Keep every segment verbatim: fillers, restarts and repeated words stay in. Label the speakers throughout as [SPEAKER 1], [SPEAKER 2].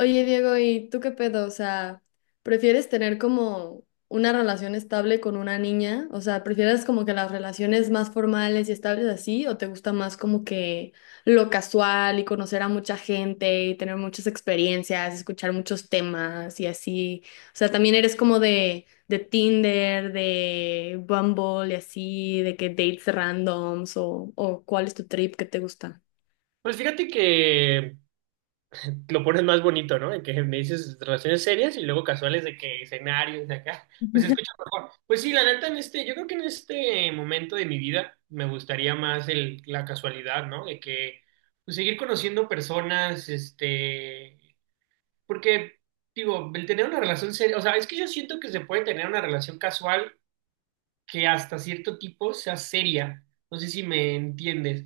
[SPEAKER 1] Oye, Diego, ¿y tú qué pedo? O sea, ¿prefieres tener como una relación estable con una niña? O sea, ¿prefieres como que las relaciones más formales y estables así? ¿O te gusta más como que lo casual y conocer a mucha gente y tener muchas experiencias, escuchar muchos temas y así? O sea, también eres como de, de Tinder, de Bumble y así, de que dates randoms o, o ¿cuál es tu trip que te gusta?
[SPEAKER 2] Pues fíjate que lo pones más bonito, ¿no? En que me dices relaciones serias y luego casuales de que escenarios de acá, pues se escucha mejor. Pues sí, la neta, en este, yo creo que en este momento de mi vida me gustaría más el, la casualidad, ¿no? De que pues, seguir conociendo personas, este, porque digo, el tener una relación seria, o sea, es que yo siento que se puede tener una relación casual que hasta cierto tipo sea seria. No sé si me entiendes.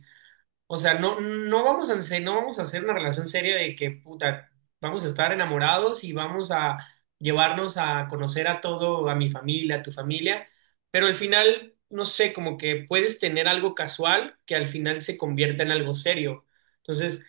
[SPEAKER 2] O sea, no, no vamos a, hacer- no vamos a hacer una relación seria de que, puta, vamos a estar enamorados y vamos a llevarnos a conocer a todo, a mi familia, a tu familia, pero al final, no sé, como que puedes tener algo casual que al final se convierta en algo serio. Entonces,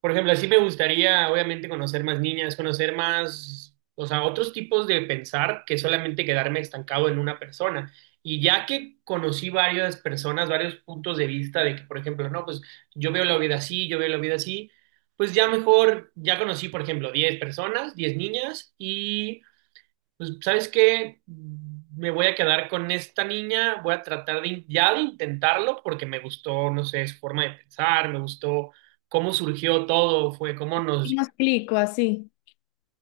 [SPEAKER 2] por ejemplo, así me gustaría, obviamente, conocer más niñas, conocer más, o sea, otros tipos de pensar que solamente quedarme estancado en una persona. Y ya que conocí varias personas, varios puntos de vista de que, por ejemplo, no, pues yo veo la vida así, yo veo la vida así, pues ya mejor, ya conocí, por ejemplo, diez personas, diez niñas, y pues, ¿sabes qué? Me voy a quedar con esta niña, voy a tratar de in- ya de intentarlo porque me gustó, no sé, su forma de pensar, me gustó cómo surgió todo, fue cómo nos,
[SPEAKER 1] Me explico así.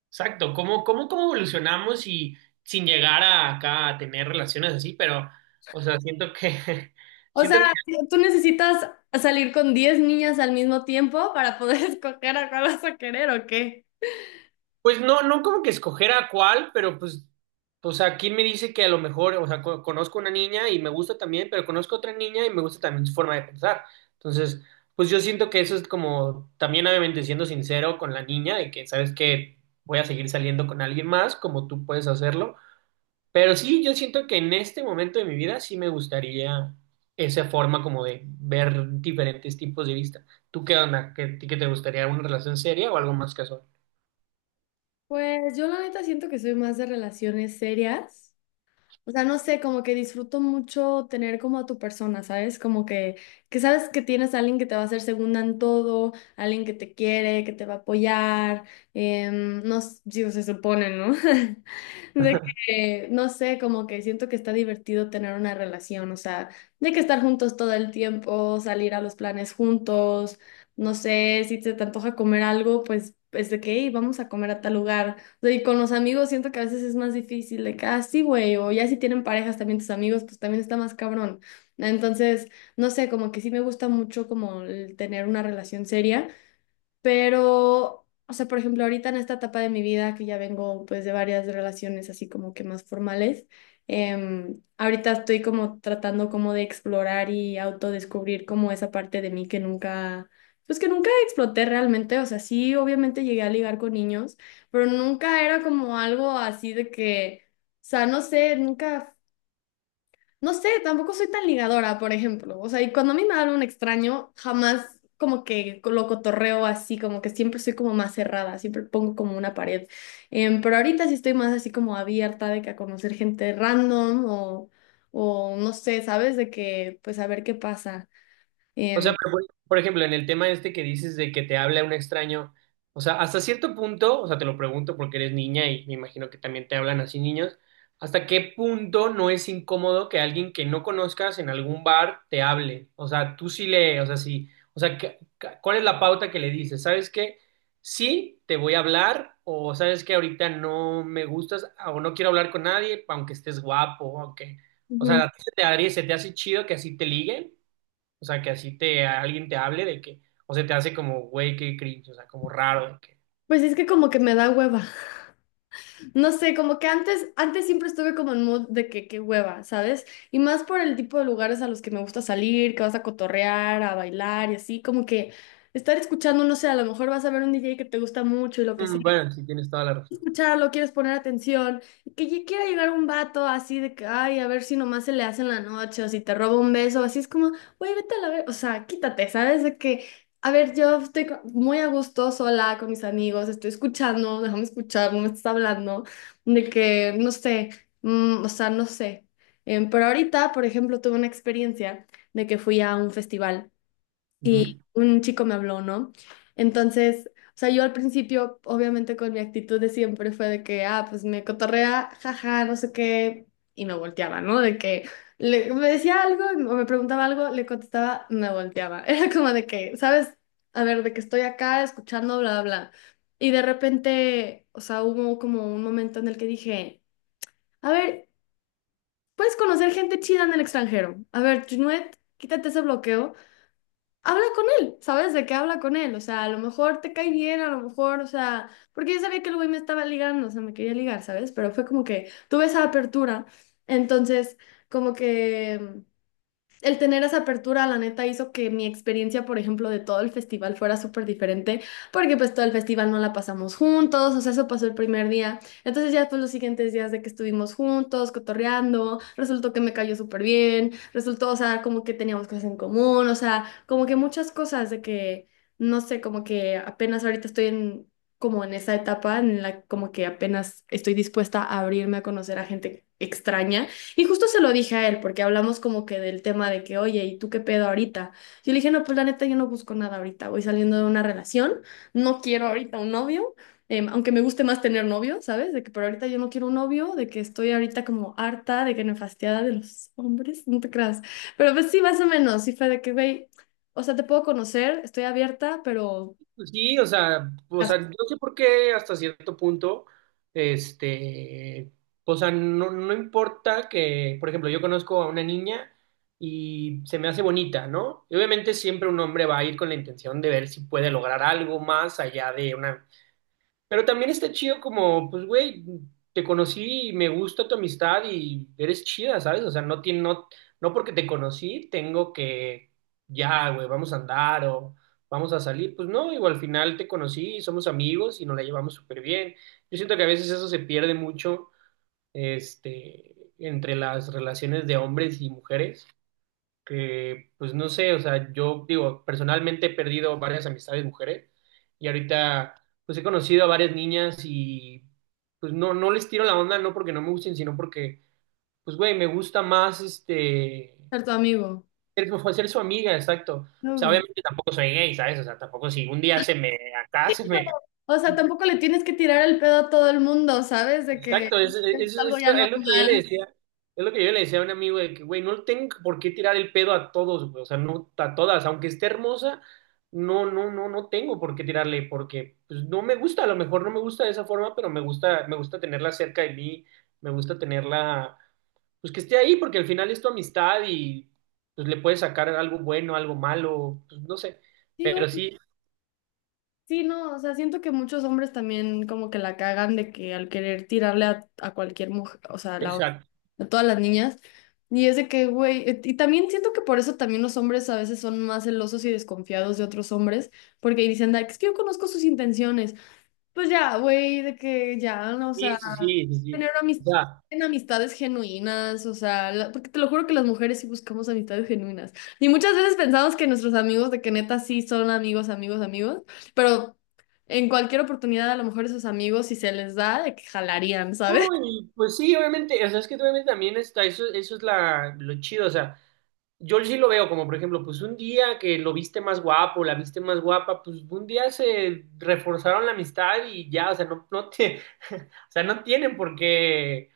[SPEAKER 2] exacto, cómo, cómo, cómo evolucionamos y sin llegar a acá a tener relaciones así, pero, o sea, siento que,
[SPEAKER 1] O
[SPEAKER 2] siento
[SPEAKER 1] sea,
[SPEAKER 2] que
[SPEAKER 1] si tú necesitas salir con diez niñas al mismo tiempo para poder escoger a cuál vas a querer o qué.
[SPEAKER 2] pues no, no como que escoger a cuál, pero pues, o sea, ¿quién me dice que a lo mejor, o sea, co- conozco una niña y me gusta también, pero conozco otra niña y me gusta también su forma de pensar? Entonces, pues yo siento que eso es como, también obviamente siendo sincero con la niña, de que sabes que voy a seguir saliendo con alguien más, como tú puedes hacerlo. Pero sí, yo siento que en este momento de mi vida sí me gustaría esa forma como de ver diferentes tipos de vista. ¿Tú qué onda? ¿Qué, qué te gustaría? ¿Una relación seria o algo más casual?
[SPEAKER 1] Pues yo la neta siento que soy más de relaciones serias. O sea, no sé, como que disfruto mucho tener como a tu persona, ¿sabes? Como que, que sabes que tienes a alguien que te va a hacer segunda en todo, alguien que te quiere, que te va a apoyar, em, no, s- digo, se supone, ¿no? De que, no sé, como que siento que está divertido tener una relación, o sea, de que estar juntos todo el tiempo, salir a los planes juntos, no sé, si se te antoja comer algo, pues es de que, "Ey, vamos a comer a tal lugar sea, y con los amigos siento que a veces es más difícil de que, ah, sí, güey, o ya si tienen parejas también tus amigos, pues también está más cabrón. Entonces, no sé, como que sí me gusta mucho como el tener una relación seria. Pero, o sea, por ejemplo, ahorita en esta etapa de mi vida, que ya vengo pues de varias relaciones así como que más formales, em, ahorita estoy como tratando como de explorar y autodescubrir como esa parte de mí que nunca, pues que nunca exploté realmente, o sea, sí, obviamente llegué a ligar con niños, pero nunca era como algo así de que, o sea, no sé, nunca... No sé, tampoco soy tan ligadora, por ejemplo. O sea, y cuando a mí me habla un extraño, jamás como que lo cotorreo así, como que siempre soy como más cerrada, siempre pongo como una pared. Em, pero ahorita sí estoy más así como abierta de que a conocer gente random o, o no sé, ¿sabes? De que pues a ver qué pasa.
[SPEAKER 2] O sea,
[SPEAKER 1] Em,
[SPEAKER 2] pero por, por ejemplo, en el tema este que dices de que te habla un extraño, o sea, hasta cierto punto, o sea, te lo pregunto porque eres niña y me imagino que también te hablan así niños, ¿hasta qué punto no es incómodo que alguien que no conozcas en algún bar te hable? O sea, tú sí le, o sea, sí, o sea, ¿qué- qué- ¿cuál es la pauta que le dices? ¿Sabes qué? Sí, te voy a hablar, o sabes que ahorita no me gustas o no quiero hablar con nadie, aunque estés guapo, aunque, o sea,
[SPEAKER 1] Ujú.
[SPEAKER 2] ¿a ti se te haría- ¿se te hace chido que así te liguen? O sea, que así te alguien te hable de que, o se te hace como, güey, qué cringe, o sea, como raro de que.
[SPEAKER 1] Pues es que como que me da hueva. No sé, como que antes, antes siempre estuve como en mood de que qué hueva, ¿sabes? Y más por el tipo de lugares a los que me gusta salir, que vas a cotorrear, a bailar y así, como que estar escuchando, no sé, a lo mejor vas a ver un D J que te gusta mucho y lo que sea
[SPEAKER 2] "Mm, bueno, sí tienes toda la razón.
[SPEAKER 1] escucharlo, quieres poner atención, y que ya quiera llegar un vato así de que, ay, a ver si nomás se le hace en la noche o si te roba un beso, así es como, güey, vete a la ver, o sea, quítate, ¿sabes? De que, a ver, yo estoy co- muy a gusto sola con mis amigos, estoy escuchando, déjame escuchar, no me estás hablando, de que, no sé, mm, o sea, no sé. Em, pero ahorita, por ejemplo, tuve una experiencia de que fui a un festival.
[SPEAKER 2] Ujú.
[SPEAKER 1] Y un chico me habló, ¿no? Entonces, o sea, yo al principio, obviamente con mi actitud de siempre fue de que, ah, pues me cotorrea, jaja, no sé qué, y me volteaba, ¿no? De que le- me decía algo o me preguntaba algo, le contestaba, me volteaba. Era como de que, ¿sabes? A ver, de que estoy acá escuchando, bla, bla. Bla. Y de repente, o sea, hubo como un momento en el que dije, a ver, puedes conocer gente chida en el extranjero. A ver, Junuet, quítate ese bloqueo habla con él, ¿sabes? De qué habla con él, o sea, a lo mejor te cae bien, a lo mejor, o sea, porque yo sabía que el güey me estaba ligando, o sea, me quería ligar, ¿sabes? Pero fue como que tuve esa apertura, entonces, como que... El tener esa apertura, la neta, hizo que mi experiencia, por ejemplo, de todo el festival fuera súper diferente, porque pues todo el festival no la pasamos juntos, o sea, eso pasó el primer día. Entonces ya pues los siguientes días de que estuvimos juntos, cotorreando, resultó que me cayó súper bien, resultó, o sea, como que teníamos cosas en común, o sea, como que muchas cosas de que, no sé, como que apenas ahorita estoy en, como en esa etapa en la como que apenas estoy dispuesta a abrirme a conocer a gente extraña. Y justo se lo dije a él, porque hablamos como que del tema de que, oye, ¿y tú qué pedo ahorita? Yo le dije, no, pues la neta, yo no busco nada ahorita, voy saliendo de una relación, no quiero ahorita un novio, em, aunque me guste más tener novio, ¿sabes? De que, pero ahorita yo no quiero un novio, de que estoy ahorita como harta, de que me nefastiada de los hombres, no te creas. Pero pues sí, más o menos, sí fue de que, güey, o sea, te puedo conocer, estoy abierta, pero
[SPEAKER 2] Sí, o sea, o sea,
[SPEAKER 1] caso
[SPEAKER 2] no sé por qué hasta cierto punto, este, o sea, no, no importa que, por ejemplo, yo conozco a una niña y se me hace bonita, ¿no? Y obviamente siempre un hombre va a ir con la intención de ver si puede lograr algo más allá de una. Pero también está chido como, pues, güey, te conocí y me gusta tu amistad y eres chida, ¿sabes? O sea, no tiene, no, no porque te conocí tengo que, ya, güey, vamos a andar o vamos a salir. Pues no, igual al final te conocí, somos amigos y nos la llevamos súper bien. Yo siento que a veces eso se pierde mucho, este, entre las relaciones de hombres y mujeres que pues no sé, o sea, yo digo, personalmente he perdido varias amistades mujeres y ahorita pues he conocido a varias niñas y pues no, no les tiro la onda, no porque no me gusten, sino porque pues güey, me gusta más este,
[SPEAKER 1] ser tu amigo,
[SPEAKER 2] ser, ser su amiga, exacto. O sea,
[SPEAKER 1] novio.
[SPEAKER 2] obviamente tampoco soy gay, ¿sabes? O sea, tampoco si un día se me, acá
[SPEAKER 1] Sí,
[SPEAKER 2] se
[SPEAKER 1] pero,
[SPEAKER 2] me,
[SPEAKER 1] o sea, tampoco le tienes que tirar el pedo a todo el mundo, ¿sabes? De que
[SPEAKER 2] exacto, es,
[SPEAKER 1] es
[SPEAKER 2] es,
[SPEAKER 1] algo
[SPEAKER 2] es
[SPEAKER 1] ya
[SPEAKER 2] lo, es lo que yo le
[SPEAKER 1] normal.
[SPEAKER 2] decía, es lo que yo le decía a un amigo de que, güey, no tengo por qué tirar el pedo a todos, güey, o sea, no a todas, aunque esté hermosa, no, no, no, no tengo por qué tirarle, porque pues, no me gusta, a lo mejor no me gusta de esa forma, pero me gusta, me gusta tenerla cerca de mí, me gusta tenerla, pues que esté ahí, porque al final es tu amistad y pues le puedes sacar algo bueno, algo malo, pues no sé,
[SPEAKER 1] Sí, o-
[SPEAKER 2] pero sí,
[SPEAKER 1] sí, no, o sea, siento que muchos hombres también como que la cagan de que al querer tirarle a, a cualquier mujer, o sea, a, la-
[SPEAKER 2] exacto,
[SPEAKER 1] a todas las niñas, y es de que, güey, eh, y también siento que por eso también los hombres a veces son más celosos y desconfiados de otros hombres, porque dicen, "Ay, es que yo conozco sus intenciones, pues ya, güey, de que ya, no, o
[SPEAKER 2] sí,
[SPEAKER 1] sea,
[SPEAKER 2] sí, sí, sí, sí.
[SPEAKER 1] tener amis-
[SPEAKER 2] O sea,
[SPEAKER 1] en amistades genuinas, o sea, la- porque te lo juro que las mujeres sí buscamos amistades genuinas. Y muchas veces pensamos que nuestros amigos, de que neta sí son amigos, amigos, amigos, pero en cualquier oportunidad a lo mejor esos amigos, si se les da, de que jalarían, ¿sabes?
[SPEAKER 2] no, y pues sí, obviamente, o sea, es que obviamente también está, eso, eso es la, lo chido, o sea, yo sí lo veo como, por ejemplo, pues un día que lo viste más guapo, la viste más guapa, pues un día se reforzaron la amistad y ya, o sea, no, no te, o sea, no tienen por qué,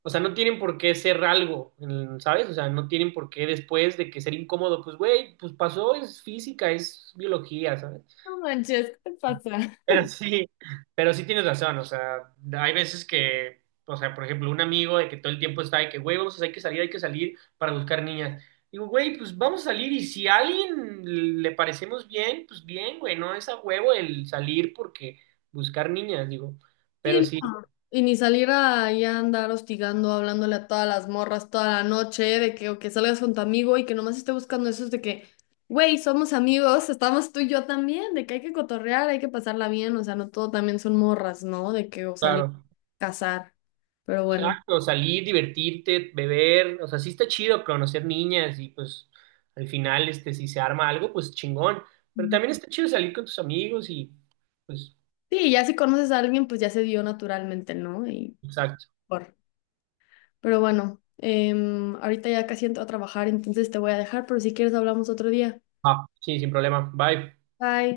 [SPEAKER 2] o sea, no tienen por qué ser algo, mm, ¿sabes? O sea, no tienen por qué después de que ser incómodo, pues güey, pues pasó, es física, es biología, sabes
[SPEAKER 1] No manches, ¿qué te pasa?
[SPEAKER 2] pero sí, pero sí tienes razón, o sea, hay veces que, o sea, por ejemplo, un amigo de que todo el tiempo está de que, güey, vamos, hay que salir, hay que salir para buscar niñas. Digo, güey, pues vamos a salir y si a alguien le parecemos bien, pues bien, güey, no es a huevo el salir porque buscar niñas, digo, pero
[SPEAKER 1] Sí,
[SPEAKER 2] sí,
[SPEAKER 1] no. Y ni salir ahí a andar hostigando, hablándole a todas las morras toda la noche, de que, o que salgas con tu amigo y que nomás esté buscando eso, es de que, güey, somos amigos, estamos tú y yo también, de que hay que cotorrear, hay que pasarla bien, o sea, no todo también son morras, ¿no? De que o salir
[SPEAKER 2] claro,
[SPEAKER 1] a cazar, pero bueno.
[SPEAKER 2] exacto, salir, divertirte, beber, o sea, sí está chido conocer niñas y pues al final, este, si se arma algo, pues chingón, pero
[SPEAKER 1] Ujú.
[SPEAKER 2] también está chido salir con tus amigos y pues...
[SPEAKER 1] Sí, ya si conoces a alguien, pues ya se dio naturalmente, ¿no? Y
[SPEAKER 2] Exacto.
[SPEAKER 1] por. Pero bueno, em, ahorita ya casi entro a trabajar, entonces te voy a dejar, pero si quieres hablamos otro día.
[SPEAKER 2] Ah, sí, sin problema. Bye.
[SPEAKER 1] Bye.